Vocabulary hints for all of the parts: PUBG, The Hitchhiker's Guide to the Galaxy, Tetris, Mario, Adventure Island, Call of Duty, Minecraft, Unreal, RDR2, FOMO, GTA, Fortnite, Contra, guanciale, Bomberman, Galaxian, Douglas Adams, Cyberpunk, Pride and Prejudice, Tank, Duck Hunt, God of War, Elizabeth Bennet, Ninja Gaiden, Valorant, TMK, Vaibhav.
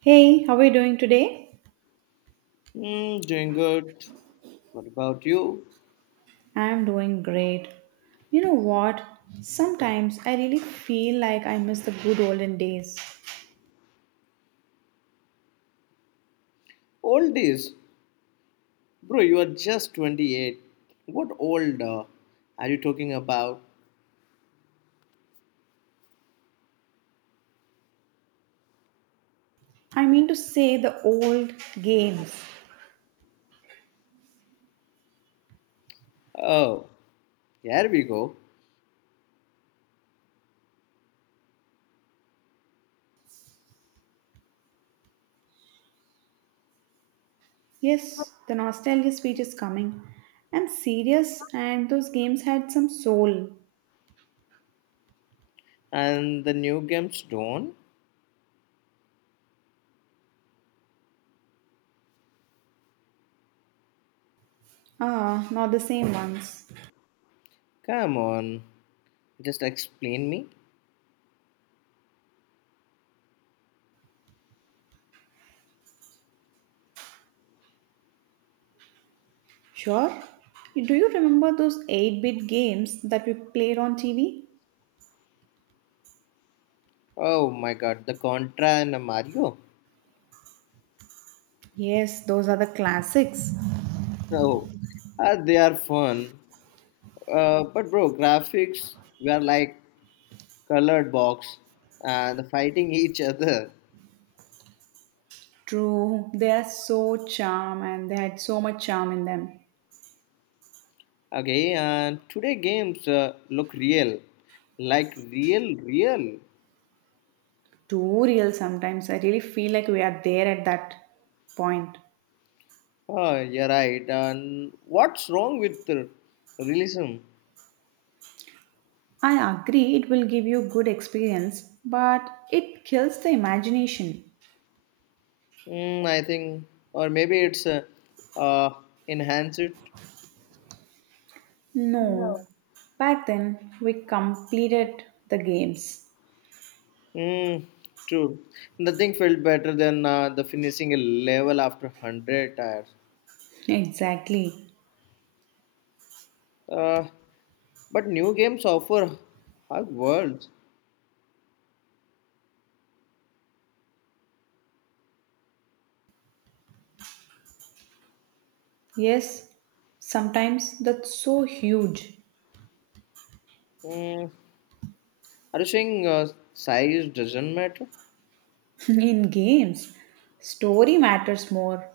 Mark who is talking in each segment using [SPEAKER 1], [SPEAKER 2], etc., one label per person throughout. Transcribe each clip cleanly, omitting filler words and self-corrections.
[SPEAKER 1] Hey, how are you doing today?
[SPEAKER 2] Mm, doing good. What about you?
[SPEAKER 1] I'm doing great. You know what? Sometimes I really feel like I miss the good olden days.
[SPEAKER 2] Old days. Bro, you are just 28. What old are you talking about?
[SPEAKER 1] I mean to say the old games.
[SPEAKER 2] Oh, here we go.
[SPEAKER 1] Yes, the nostalgia speech is coming. I'm serious, and those games had some soul.
[SPEAKER 2] And the new games don't?
[SPEAKER 1] Ah, not the same ones.
[SPEAKER 2] Come on. Just explain me.
[SPEAKER 1] Sure. Do you remember those 8 bit games that we played on TV?
[SPEAKER 2] Oh my god, the Contra and the Mario?
[SPEAKER 1] Yes, those are the classics.
[SPEAKER 2] Oh, they are fun. But bro, graphics were like colored box and fighting each other.
[SPEAKER 1] True, they are so charm and they had so much charm in them.
[SPEAKER 2] Okay, and today games look real, like real, real.
[SPEAKER 1] Too real sometimes. I really feel like we are there at that point.
[SPEAKER 2] Oh, you're right. And what's wrong with realism?
[SPEAKER 1] I agree it will give you good experience, but it kills the imagination.
[SPEAKER 2] Mm, I think, or maybe it's uh, enhance it.
[SPEAKER 1] No. Back then we completed the games.
[SPEAKER 2] Mm, true. Nothing felt better than the finishing a level after 100 tires.
[SPEAKER 1] Exactly.
[SPEAKER 2] Uh, but new games offer hug worlds.
[SPEAKER 1] Yes, sometimes that's so huge
[SPEAKER 2] Mm, are you saying size doesn't matter?
[SPEAKER 1] in games. Story matters more.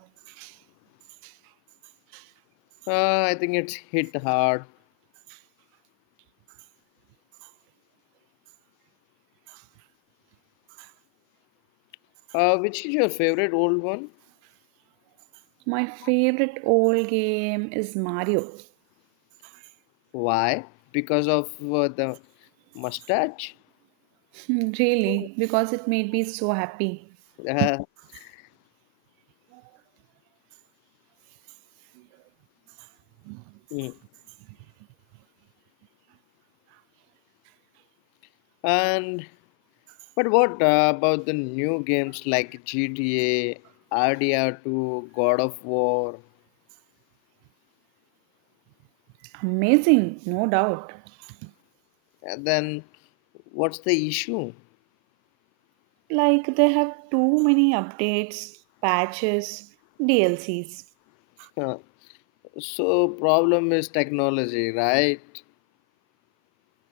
[SPEAKER 2] I think it's hit hard. Which is your favorite old one?
[SPEAKER 1] My favorite old game is Mario.
[SPEAKER 2] Why? Because of the mustache?
[SPEAKER 1] Hmm, really, because it made me so happy.
[SPEAKER 2] Uh, mm. and but what about the new games like GTA, RDR2, God of War?
[SPEAKER 1] Amazing, no doubt.
[SPEAKER 2] And then what's the issue?
[SPEAKER 1] Like they have too many updates, patches, DLCs.
[SPEAKER 2] Huh. So problem is technology, right?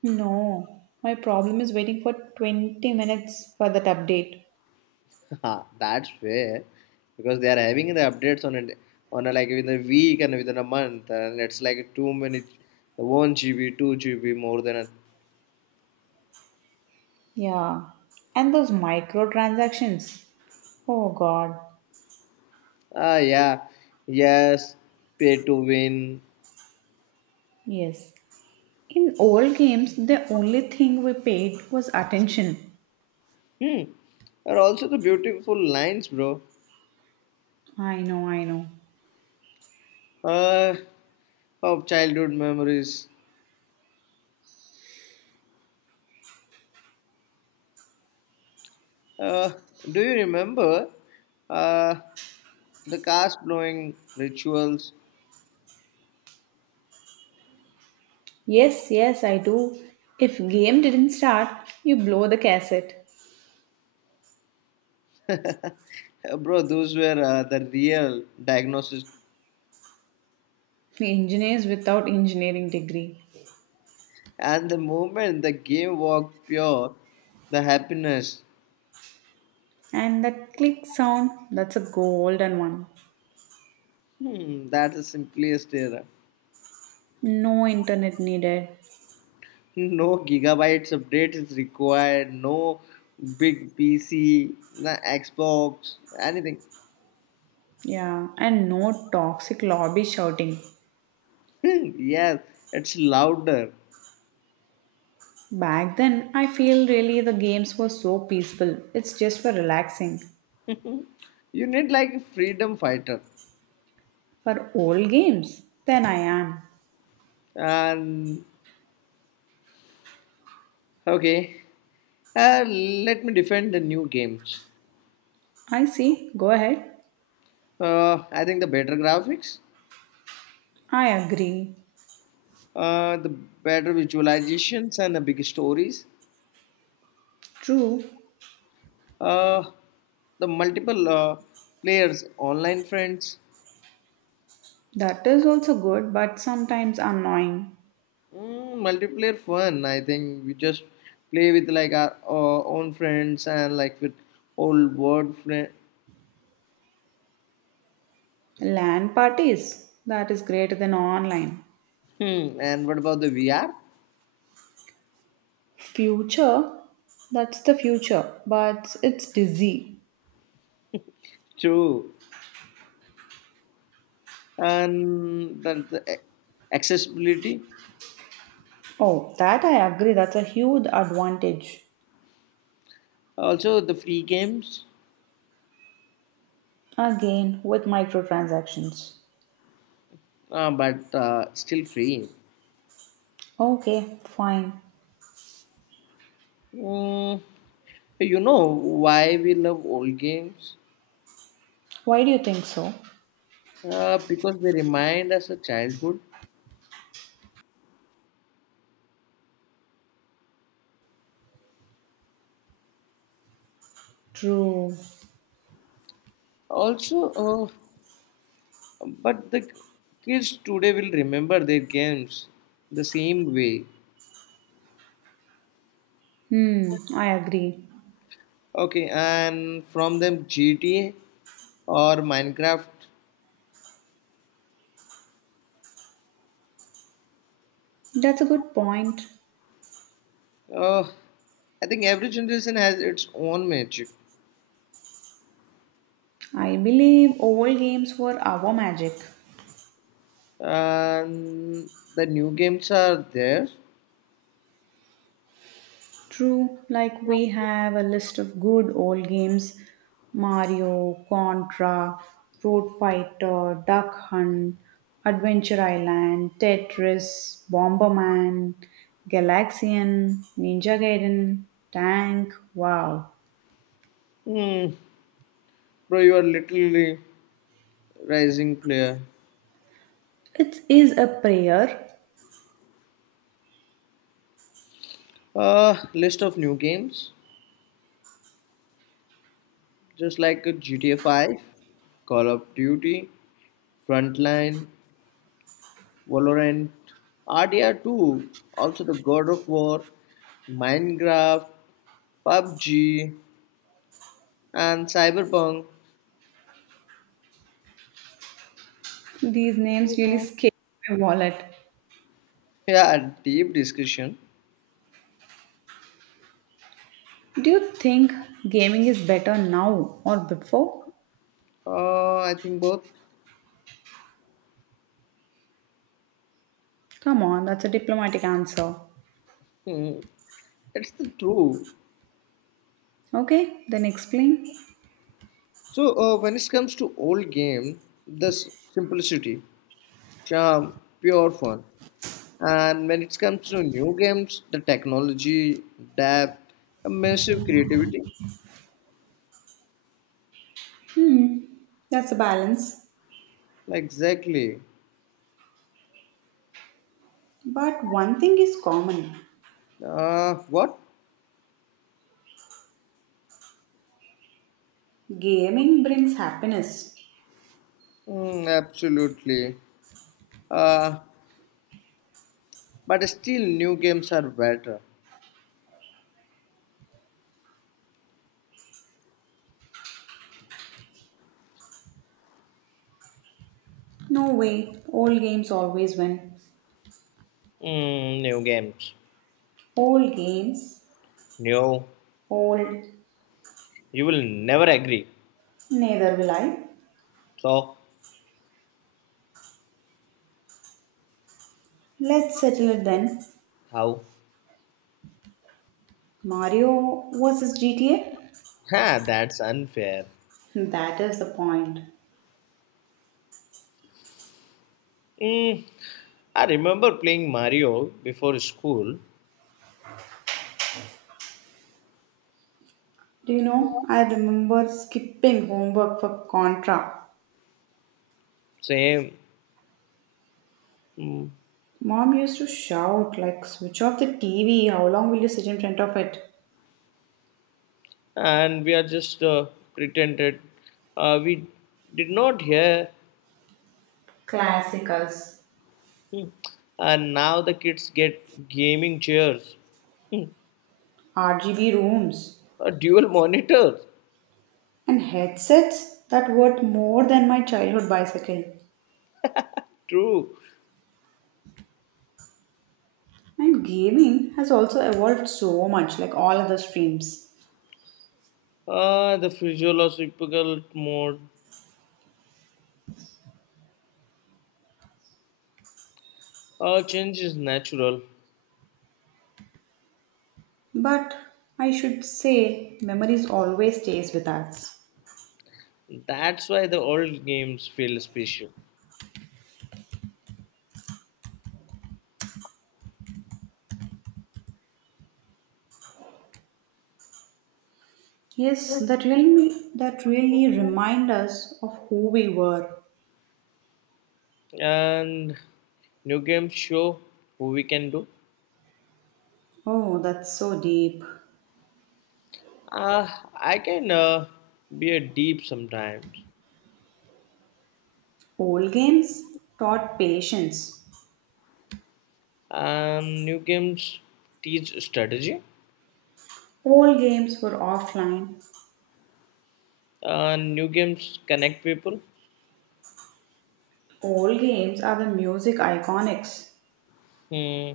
[SPEAKER 1] No, my problem is waiting for 20 minutes for that update.
[SPEAKER 2] Ah, that's fair because they are having the updates on it, on a, like within a week, and within a month, and it's like too many, 1 GB, 2 GB, more than a
[SPEAKER 1] Yeah, and those microtransactions. Oh god,
[SPEAKER 2] ah, yeah, yes, pay to win.
[SPEAKER 1] yes. In old games, the only thing we paid was attention.
[SPEAKER 2] Hmm. And also the beautiful lines, bro.
[SPEAKER 1] I know, I know.
[SPEAKER 2] uh of childhood memories. uh do you remember uh the cast blowing rituals?
[SPEAKER 1] Yes, yes, I do. If game didn't start, you blow the cassette.
[SPEAKER 2] Bro, those were the real diagnosis.
[SPEAKER 1] Engineers without engineering degree.
[SPEAKER 2] And the moment the game walked pure, the happiness.
[SPEAKER 1] And that click sound, that's a golden one.
[SPEAKER 2] Hmm, that's the simplest error.
[SPEAKER 1] No internet needed.
[SPEAKER 2] No gigabytes update is required. No big PC, no Xbox, anything.
[SPEAKER 1] Yeah, and no toxic lobby shouting.
[SPEAKER 2] Yes, it's louder.
[SPEAKER 1] Back then, I feel really the games were so peaceful. It's just for relaxing.
[SPEAKER 2] You need like a freedom fighter.
[SPEAKER 1] For old games, then I am.
[SPEAKER 2] And okay, let me defend the new games.
[SPEAKER 1] I see, go ahead.
[SPEAKER 2] I think the better graphics,
[SPEAKER 1] I agree.
[SPEAKER 2] the better visualizations, and the big stories.
[SPEAKER 1] True,
[SPEAKER 2] Uh, the multiple players, online friends.
[SPEAKER 1] that is also good, but sometimes annoying.
[SPEAKER 2] Mm, multiplayer fun. I think we just play with like our, own friends and like with old word friend.
[SPEAKER 1] LAN parties, that is greater than online.
[SPEAKER 2] Hmm. And what about the VR?
[SPEAKER 1] Future, that's the future, but it's busy.
[SPEAKER 2] True. And the accessibility.
[SPEAKER 1] Oh, that I agree, that's a huge advantage.
[SPEAKER 2] Also the free games,
[SPEAKER 1] Again, with microtransactions.
[SPEAKER 2] But still free.
[SPEAKER 1] Okay, fine.
[SPEAKER 2] Mm, you know why we love old games?
[SPEAKER 1] Why do you think so?
[SPEAKER 2] Because they remind us of childhood.
[SPEAKER 1] True.
[SPEAKER 2] Also, but the kids today will remember their games the same way.
[SPEAKER 1] Hmm, I agree.
[SPEAKER 2] Okay, and from them GTA or Minecraft.
[SPEAKER 1] That's a good point.
[SPEAKER 2] Uh, I think every generation has its own magic,
[SPEAKER 1] I believe old games were our magic.
[SPEAKER 2] and the new games are there.
[SPEAKER 1] True, like we have a list of good old games: Mario, Contra, Road Fighter, Duck Hunt, Adventure Island, Tetris, Bomberman, Galaxian, Ninja Gaiden, Tank. Wow.
[SPEAKER 2] Hmm, bro, you are literally rising player.
[SPEAKER 1] It is a prayer.
[SPEAKER 2] List of new games, just like a GTA 5, Call of Duty, Frontline, Valorant, RDR2, also the God of War, Minecraft, PUBG, and Cyberpunk.
[SPEAKER 1] These names really scare my wallet.
[SPEAKER 2] Yeah, a deep discussion.
[SPEAKER 1] Do you think gaming is better now or before?
[SPEAKER 2] I think both.
[SPEAKER 1] Come on, that's a diplomatic answer.
[SPEAKER 2] Hmm, it's the true.
[SPEAKER 1] Okay, then explain.
[SPEAKER 2] So, when it comes to old game, the simplicity, charm, pure fun. And when it comes to new games, the technology, depth, immersive creativity.
[SPEAKER 1] Hmm, that's a balance.
[SPEAKER 2] Exactly.
[SPEAKER 1] But one thing is common:
[SPEAKER 2] What?
[SPEAKER 1] gaming brings happiness.
[SPEAKER 2] Mm, absolutely. Uh, but still, new games are better.
[SPEAKER 1] No way, old games always win.
[SPEAKER 2] Mm, new games.
[SPEAKER 1] Old games,
[SPEAKER 2] No,
[SPEAKER 1] old,
[SPEAKER 2] you will never agree.
[SPEAKER 1] neither will I.
[SPEAKER 2] So,
[SPEAKER 1] Let's settle it then.
[SPEAKER 2] how?
[SPEAKER 1] Mario versus GTA?
[SPEAKER 2] Ha, that's unfair.
[SPEAKER 1] That is the point.
[SPEAKER 2] Mm, I remember playing Mario before school.
[SPEAKER 1] Do you know, I remember skipping homework for Contra.
[SPEAKER 2] Same. Mm,
[SPEAKER 1] Mom used to shout, like, switch off the TV, how long will you sit in front of it?
[SPEAKER 2] and we are just pretended. We did not hear.
[SPEAKER 1] Classicals.
[SPEAKER 2] Hmm. And now the kids get gaming chairs. Hmm.
[SPEAKER 1] RGB rooms.
[SPEAKER 2] A dual monitor.
[SPEAKER 1] And headsets that worth more than my childhood bicycle.
[SPEAKER 2] True.
[SPEAKER 1] And gaming has also evolved so much, like all other streams.
[SPEAKER 2] The physiological mode change is natural.
[SPEAKER 1] But I should say, memories always stays with us.
[SPEAKER 2] That's why the old games feel special.
[SPEAKER 1] Yes, that really remind us of who we were.
[SPEAKER 2] And new games show who we can do.
[SPEAKER 1] Oh, that's so deep.
[SPEAKER 2] Uh, I can be a deep sometimes.
[SPEAKER 1] Old games taught patience.
[SPEAKER 2] And new games teach strategy.
[SPEAKER 1] Old games were offline.
[SPEAKER 2] And new games connect people.
[SPEAKER 1] Old games are the music iconics.
[SPEAKER 2] Hmm.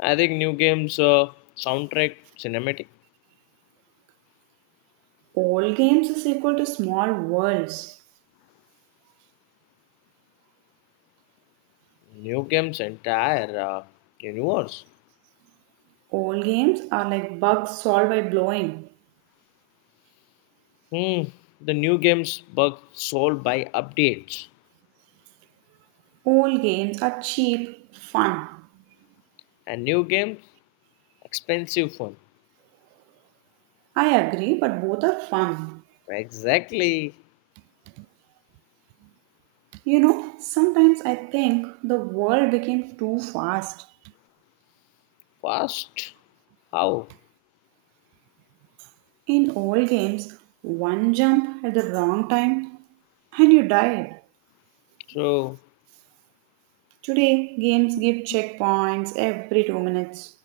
[SPEAKER 2] I think new games soundtrack cinematic.
[SPEAKER 1] Old games is equal to small worlds.
[SPEAKER 2] New games entire universe.
[SPEAKER 1] Old games are like bugs solved by blowing.
[SPEAKER 2] Hmm, the new games bug solved by updates.
[SPEAKER 1] Old games are cheap, fun.
[SPEAKER 2] And new games, expensive fun.
[SPEAKER 1] I agree, but both are fun.
[SPEAKER 2] Exactly.
[SPEAKER 1] You know, sometimes I think the world became too fast.
[SPEAKER 2] Fast. How?
[SPEAKER 1] In old games, one jump at the wrong time and you died.
[SPEAKER 2] So,
[SPEAKER 1] Today, games give checkpoints every 2 minutes.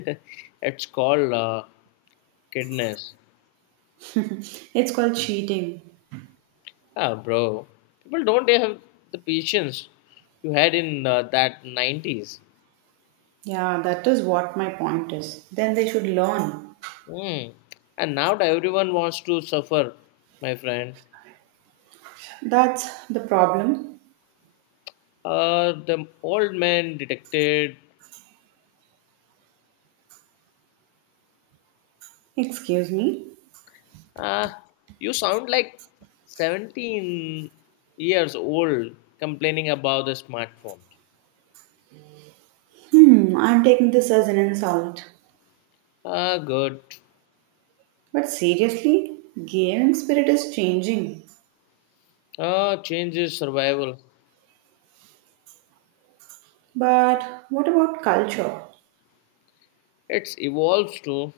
[SPEAKER 2] it's called kidness.
[SPEAKER 1] It's called cheating.
[SPEAKER 2] Ah, bro. People don't have the patience you had in that 90s.
[SPEAKER 1] Yeah, that is what my point is. Then they should learn.
[SPEAKER 2] Hmm. And now everyone wants to suffer, my friend.
[SPEAKER 1] That's the problem.
[SPEAKER 2] The old man detected.
[SPEAKER 1] Excuse me.
[SPEAKER 2] Uh, you sound like 17 years old complaining about the smartphone.
[SPEAKER 1] Hmm, I'm taking this as an insult.
[SPEAKER 2] Ah, good.
[SPEAKER 1] But seriously, gaming spirit is changing.
[SPEAKER 2] Ah, change is survival.
[SPEAKER 1] But what about culture?
[SPEAKER 2] It's evolves too.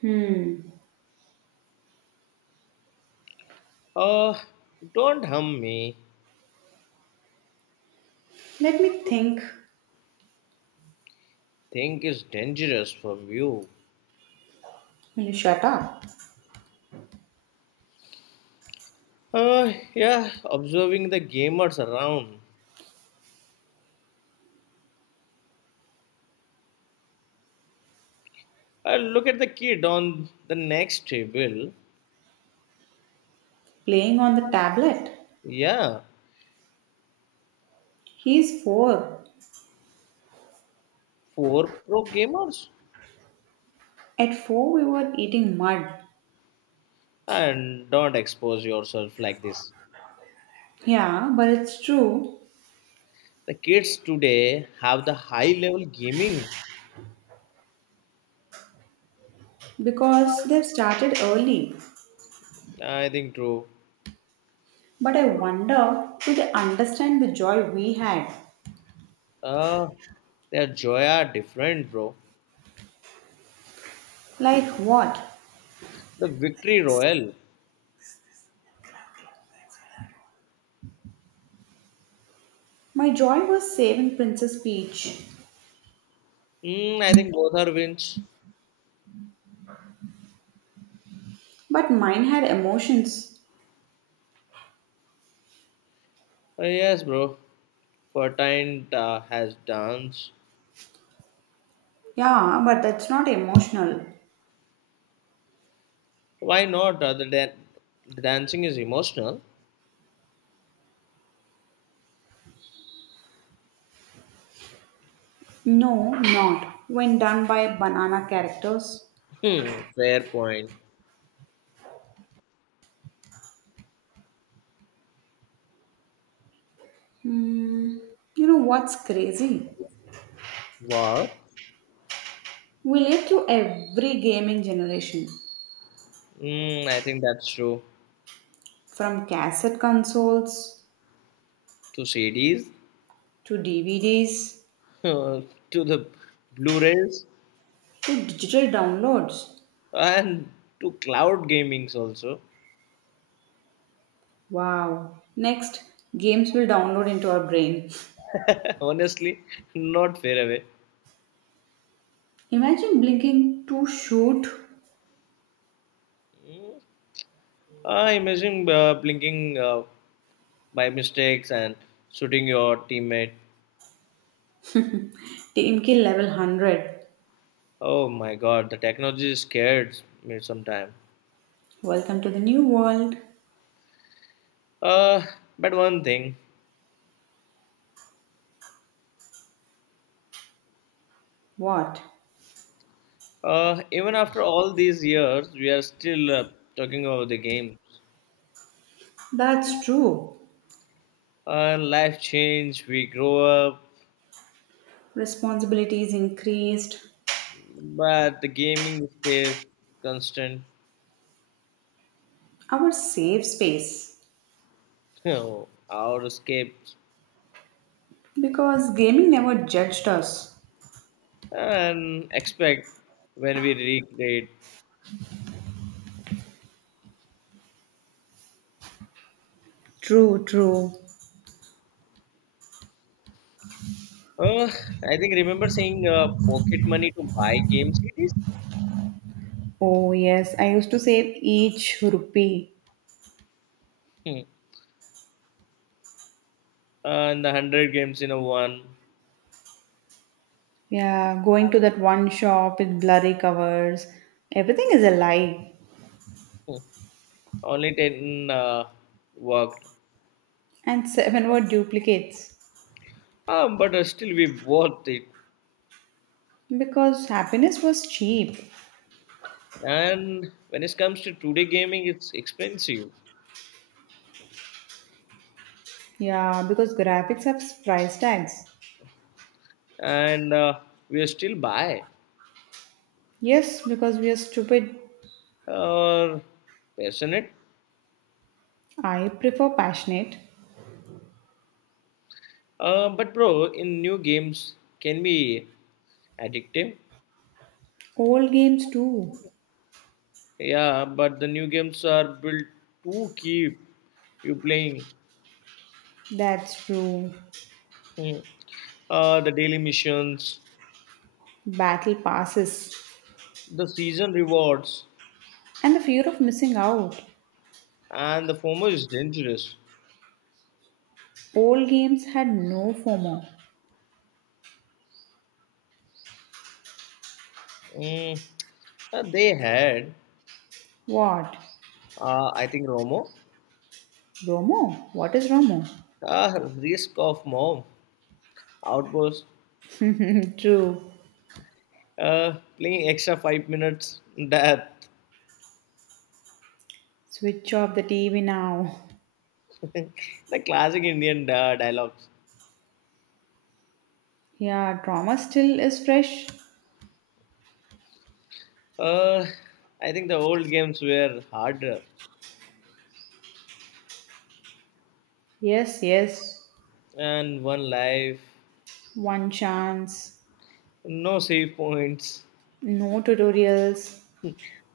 [SPEAKER 1] Hmm,
[SPEAKER 2] Ah, don't hum me.
[SPEAKER 1] let me think.
[SPEAKER 2] Think is dangerous from you.
[SPEAKER 1] Will you shut up?
[SPEAKER 2] Ah, yeah, observing the gamers around. Ah, look at the kid on the next table.
[SPEAKER 1] Playing on the tablet?
[SPEAKER 2] Yeah,
[SPEAKER 1] He's four.
[SPEAKER 2] four pro gamers.
[SPEAKER 1] At four, we were eating mud.
[SPEAKER 2] And don't expose yourself like this.
[SPEAKER 1] Yeah, but it's true
[SPEAKER 2] The kids today have the high level gaming.
[SPEAKER 1] because they've started early.
[SPEAKER 2] I think true.
[SPEAKER 1] But I wonder, do they understand the joy we had?
[SPEAKER 2] Uh, their joy are different, bro.
[SPEAKER 1] Like what?
[SPEAKER 2] The victory royal.
[SPEAKER 1] My joy was saving Princess Peach,
[SPEAKER 2] Mm, I think both are wins.
[SPEAKER 1] but mine had emotions.
[SPEAKER 2] Yes, bro. Fortnite has dance.
[SPEAKER 1] Yeah, but that's not emotional.
[SPEAKER 2] Why not? The dancing is emotional.
[SPEAKER 1] No, not when done by banana characters.
[SPEAKER 2] Hmm, fair point.
[SPEAKER 1] Hmm, you know what's crazy?
[SPEAKER 2] Wow.
[SPEAKER 1] We live through every gaming generation
[SPEAKER 2] Mm, I think that's true.
[SPEAKER 1] from cassette consoles
[SPEAKER 2] To CDs,
[SPEAKER 1] to DVDs
[SPEAKER 2] to the Blu-rays,
[SPEAKER 1] to digital downloads.
[SPEAKER 2] and to cloud gamings also.
[SPEAKER 1] Wow. Next, games will download into our brain.
[SPEAKER 2] Honestly, not fair, away.
[SPEAKER 1] Imagine blinking to shoot
[SPEAKER 2] Mm, I imagine blinking by mistakes and shooting your teammate.
[SPEAKER 1] TMK level 100.
[SPEAKER 2] Oh my god, the technology scares me sometime.
[SPEAKER 1] Welcome to the new world.
[SPEAKER 2] Uh, but one thing,
[SPEAKER 1] What?
[SPEAKER 2] even after all these years, we are still talking about the games.
[SPEAKER 1] That's true.
[SPEAKER 2] Life change, we grow up,
[SPEAKER 1] Responsibilities increased,
[SPEAKER 2] but the gaming stays constant.
[SPEAKER 1] our safe space.
[SPEAKER 2] Oh, our escapes
[SPEAKER 1] Because gaming never judged us.
[SPEAKER 2] and expect when we recreate.
[SPEAKER 1] True, true.
[SPEAKER 2] Uh, I think remember saying pocket money to buy game CDs.
[SPEAKER 1] Oh, yes. I used to save each rupee.
[SPEAKER 2] Hmm, and the 100 games in a one.
[SPEAKER 1] Yeah, going to that one shop with blurry covers. Everything is a lie.
[SPEAKER 2] Hmm. Only 10 worked.
[SPEAKER 1] And seven were duplicates.
[SPEAKER 2] But still we bought it.
[SPEAKER 1] Because happiness was cheap.
[SPEAKER 2] And when it comes to today gaming, it's expensive.
[SPEAKER 1] Yeah, because graphics have price tags.
[SPEAKER 2] And we are still buy
[SPEAKER 1] Yes, because we are stupid.
[SPEAKER 2] or passionate.
[SPEAKER 1] I prefer passionate.
[SPEAKER 2] But bro, in new games can be addictive.
[SPEAKER 1] Old games too.
[SPEAKER 2] Yeah, but the new games are built to keep you playing.
[SPEAKER 1] That's true.
[SPEAKER 2] Mhm. The daily missions,
[SPEAKER 1] Battle passes.
[SPEAKER 2] the season rewards,
[SPEAKER 1] And the fear of missing out.
[SPEAKER 2] and the FOMO is dangerous.
[SPEAKER 1] Old games had no FOMO.
[SPEAKER 2] Mm, they had,
[SPEAKER 1] What?
[SPEAKER 2] I think, Romo,
[SPEAKER 1] Romo? What is Romo?
[SPEAKER 2] uh, risk of mom outburst,
[SPEAKER 1] True.
[SPEAKER 2] playing extra 5 minutes, death.
[SPEAKER 1] Switch off the TV now.
[SPEAKER 2] The classic Indian dialogues.
[SPEAKER 1] Yeah, drama still is fresh.
[SPEAKER 2] Uh, I think the old games were harder,
[SPEAKER 1] Yes, yes.
[SPEAKER 2] and one life,
[SPEAKER 1] One chance.
[SPEAKER 2] no save points,
[SPEAKER 1] No tutorials.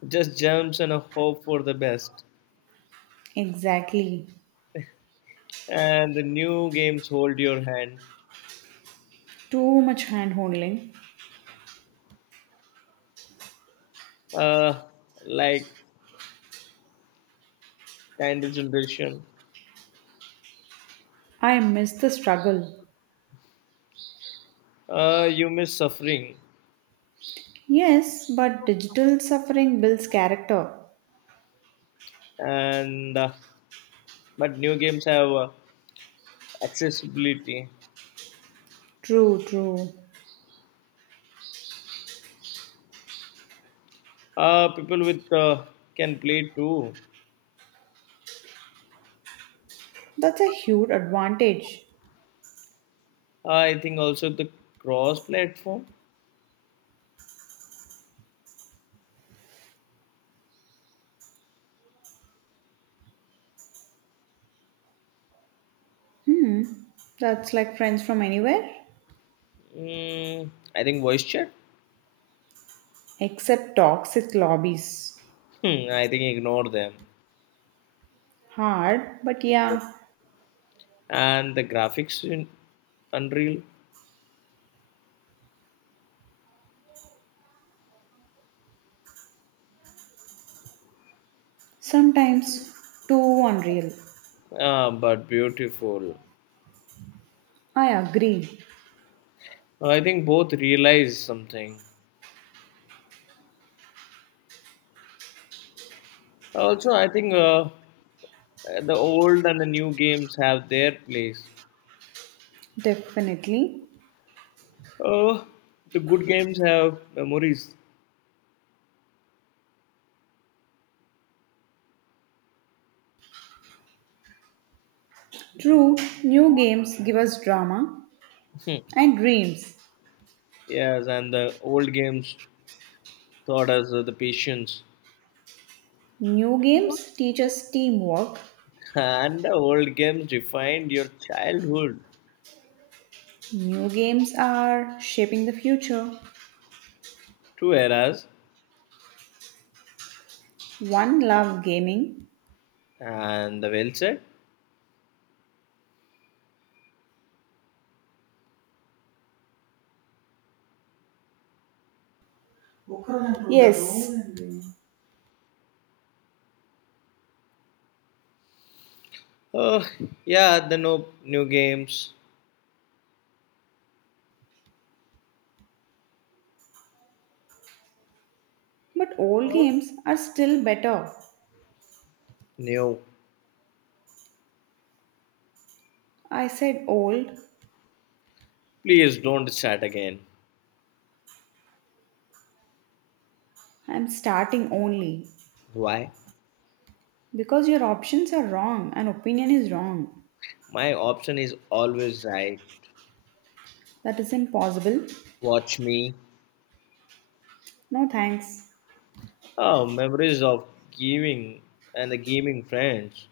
[SPEAKER 2] just jumps and a hope for the best.
[SPEAKER 1] Exactly.
[SPEAKER 2] And the new games hold your hand,
[SPEAKER 1] Too much hand holding.
[SPEAKER 2] uh, like kind of generation.
[SPEAKER 1] I miss the struggle.
[SPEAKER 2] You miss suffering.
[SPEAKER 1] Yes, but digital suffering builds character.
[SPEAKER 2] And uh, but new games have accessibility.
[SPEAKER 1] True, true.
[SPEAKER 2] People with can play too.
[SPEAKER 1] That's a huge advantage.
[SPEAKER 2] I think also the cross platform.
[SPEAKER 1] Hmm. That's like friends from anywhere?
[SPEAKER 2] Mm, I think voice chat.
[SPEAKER 1] Except toxic lobbies.
[SPEAKER 2] Hmm, I think ignore them.
[SPEAKER 1] Hard, but yeah,
[SPEAKER 2] And the graphics in unreal,
[SPEAKER 1] sometimes too unreal.
[SPEAKER 2] but beautiful.
[SPEAKER 1] I agree.
[SPEAKER 2] I think both realize something. Also, I think the old and the new games have their place.
[SPEAKER 1] Definitely.
[SPEAKER 2] Uh, the good games have memories.
[SPEAKER 1] True, new games give us drama
[SPEAKER 2] Hmm.
[SPEAKER 1] and dreams.
[SPEAKER 2] Yes, and the old games taught us the patience.
[SPEAKER 1] New games teach us teamwork.
[SPEAKER 2] And the old games defined your childhood.
[SPEAKER 1] New games are shaping the future.
[SPEAKER 2] Two eras,
[SPEAKER 1] One love gaming.
[SPEAKER 2] and the well said.
[SPEAKER 1] Yes,
[SPEAKER 2] Oh, yeah, the no new games.
[SPEAKER 1] but old games are still better.
[SPEAKER 2] New.
[SPEAKER 1] I said old.
[SPEAKER 2] Please don't start again.
[SPEAKER 1] I'm starting only.
[SPEAKER 2] Why?
[SPEAKER 1] Because your options are wrong and opinion is wrong.
[SPEAKER 2] My option is always right.
[SPEAKER 1] That is impossible.
[SPEAKER 2] Watch me.
[SPEAKER 1] No thanks.
[SPEAKER 2] Oh, memories of gaming and the gaming friends.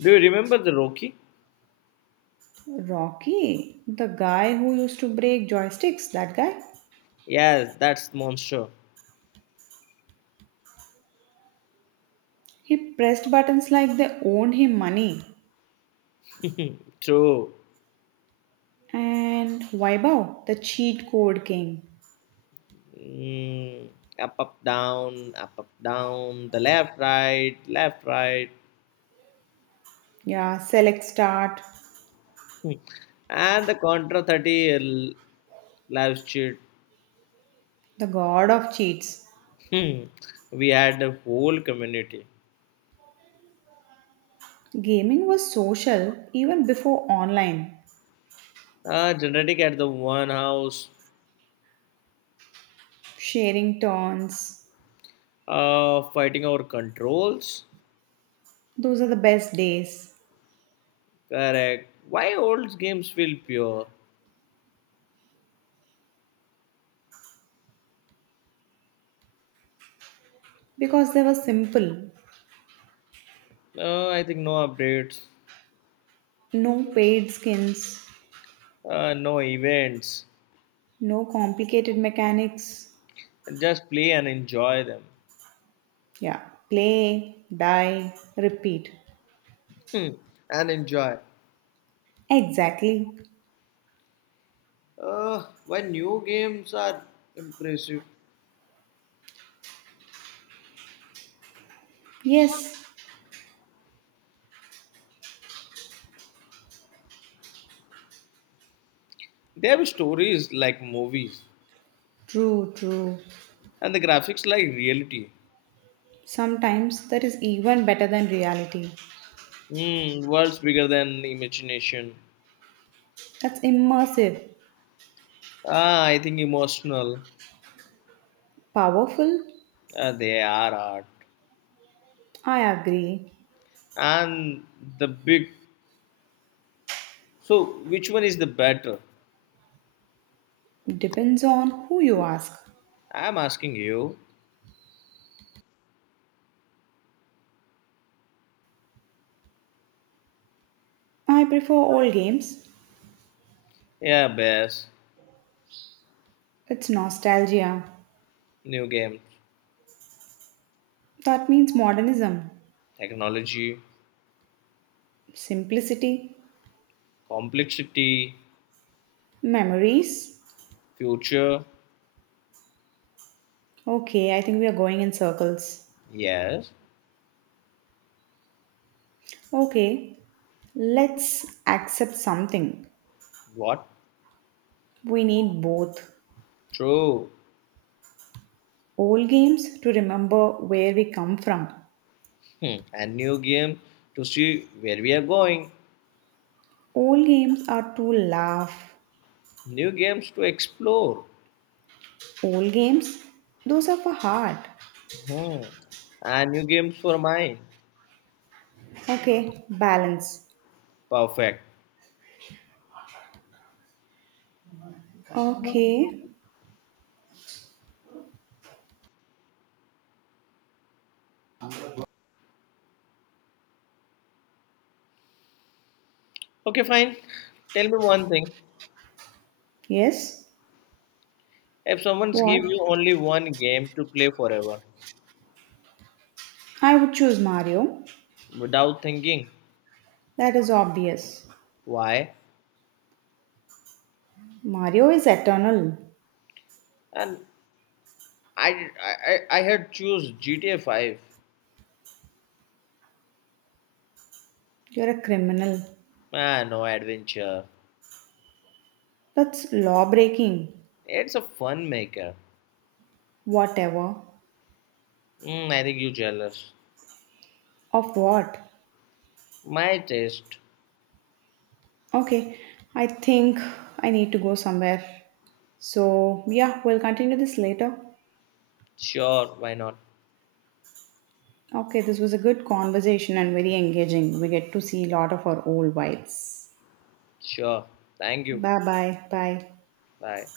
[SPEAKER 2] Do you remember the Rocky?
[SPEAKER 1] Rocky, the guy who used to break joysticks, that guy,
[SPEAKER 2] Yes, that's monster.
[SPEAKER 1] he pressed buttons like they owned him money.
[SPEAKER 2] True.
[SPEAKER 1] And Vaibhav, the cheat code king.
[SPEAKER 2] Mm, up, up, down, up, up, down. The left, right, left, right.
[SPEAKER 1] Yeah, select start,
[SPEAKER 2] Hmm. And the Contra 30 live stream.
[SPEAKER 1] the god of cheats.
[SPEAKER 2] Hmm. We had the whole community.
[SPEAKER 1] Gaming was social even before online.
[SPEAKER 2] Genetic at the one house.
[SPEAKER 1] Sharing turns,
[SPEAKER 2] Fighting over controls.
[SPEAKER 1] those are the best days
[SPEAKER 2] Correct. Why old games feel pure?
[SPEAKER 1] because they were simple.
[SPEAKER 2] I think no updates,
[SPEAKER 1] No paid skins,
[SPEAKER 2] no events.
[SPEAKER 1] no complicated mechanics.
[SPEAKER 2] Just play and enjoy them.
[SPEAKER 1] Yeah. Play, die, repeat.
[SPEAKER 2] Hmm, and enjoy.
[SPEAKER 1] Exactly.
[SPEAKER 2] Why new games are impressive?
[SPEAKER 1] Yes.
[SPEAKER 2] They have stories like movies,
[SPEAKER 1] True, true.
[SPEAKER 2] and the graphics like reality.
[SPEAKER 1] Sometimes that is even better than reality.
[SPEAKER 2] Hmm, worlds bigger than imagination.
[SPEAKER 1] That's immersive.
[SPEAKER 2] Ah, I think emotional.
[SPEAKER 1] Powerful?
[SPEAKER 2] They are art.
[SPEAKER 1] I agree.
[SPEAKER 2] And the big. So, which one is the better?
[SPEAKER 1] Depends on who you ask.
[SPEAKER 2] I'm asking you.
[SPEAKER 1] I prefer old games.
[SPEAKER 2] Yeah, best.
[SPEAKER 1] It's nostalgia.
[SPEAKER 2] New game,
[SPEAKER 1] That means modernism.
[SPEAKER 2] technology.
[SPEAKER 1] Simplicity.
[SPEAKER 2] Complexity,
[SPEAKER 1] Memories.
[SPEAKER 2] future,
[SPEAKER 1] Okay, I think we are going in circles.
[SPEAKER 2] yes,
[SPEAKER 1] Okay, let's accept something.
[SPEAKER 2] what?
[SPEAKER 1] We need both.
[SPEAKER 2] True.
[SPEAKER 1] Old games to remember where we come from.
[SPEAKER 2] Hmm, and new game to see where we are going.
[SPEAKER 1] Old games are to laugh.
[SPEAKER 2] New games to explore.
[SPEAKER 1] Old games, those are for heart.
[SPEAKER 2] Hmm. And new games for mine.
[SPEAKER 1] Okay, balance.
[SPEAKER 2] Perfect.
[SPEAKER 1] Okay,
[SPEAKER 2] Okay, fine. Tell me one thing.
[SPEAKER 1] yes.
[SPEAKER 2] If someone's give
[SPEAKER 1] What?
[SPEAKER 2] you only one game to play forever,
[SPEAKER 1] I would choose Mario.
[SPEAKER 2] without thinking,
[SPEAKER 1] That is obvious.
[SPEAKER 2] why?
[SPEAKER 1] Mario is eternal.
[SPEAKER 2] And I had choose GTA 5.
[SPEAKER 1] You're a criminal.
[SPEAKER 2] Ah, no adventure.
[SPEAKER 1] That's law breaking.
[SPEAKER 2] It's a fun maker.
[SPEAKER 1] Whatever.
[SPEAKER 2] Mm, I think you jealous.
[SPEAKER 1] Of what?
[SPEAKER 2] My taste.
[SPEAKER 1] Okay, I think I need to go somewhere. So, yeah, we'll continue this later.
[SPEAKER 2] Sure, why not?
[SPEAKER 1] Okay, this was a good conversation and very engaging. We get to see a lot of our old vibes.
[SPEAKER 2] Sure. Thank you.
[SPEAKER 1] Bye bye. Bye.
[SPEAKER 2] Bye.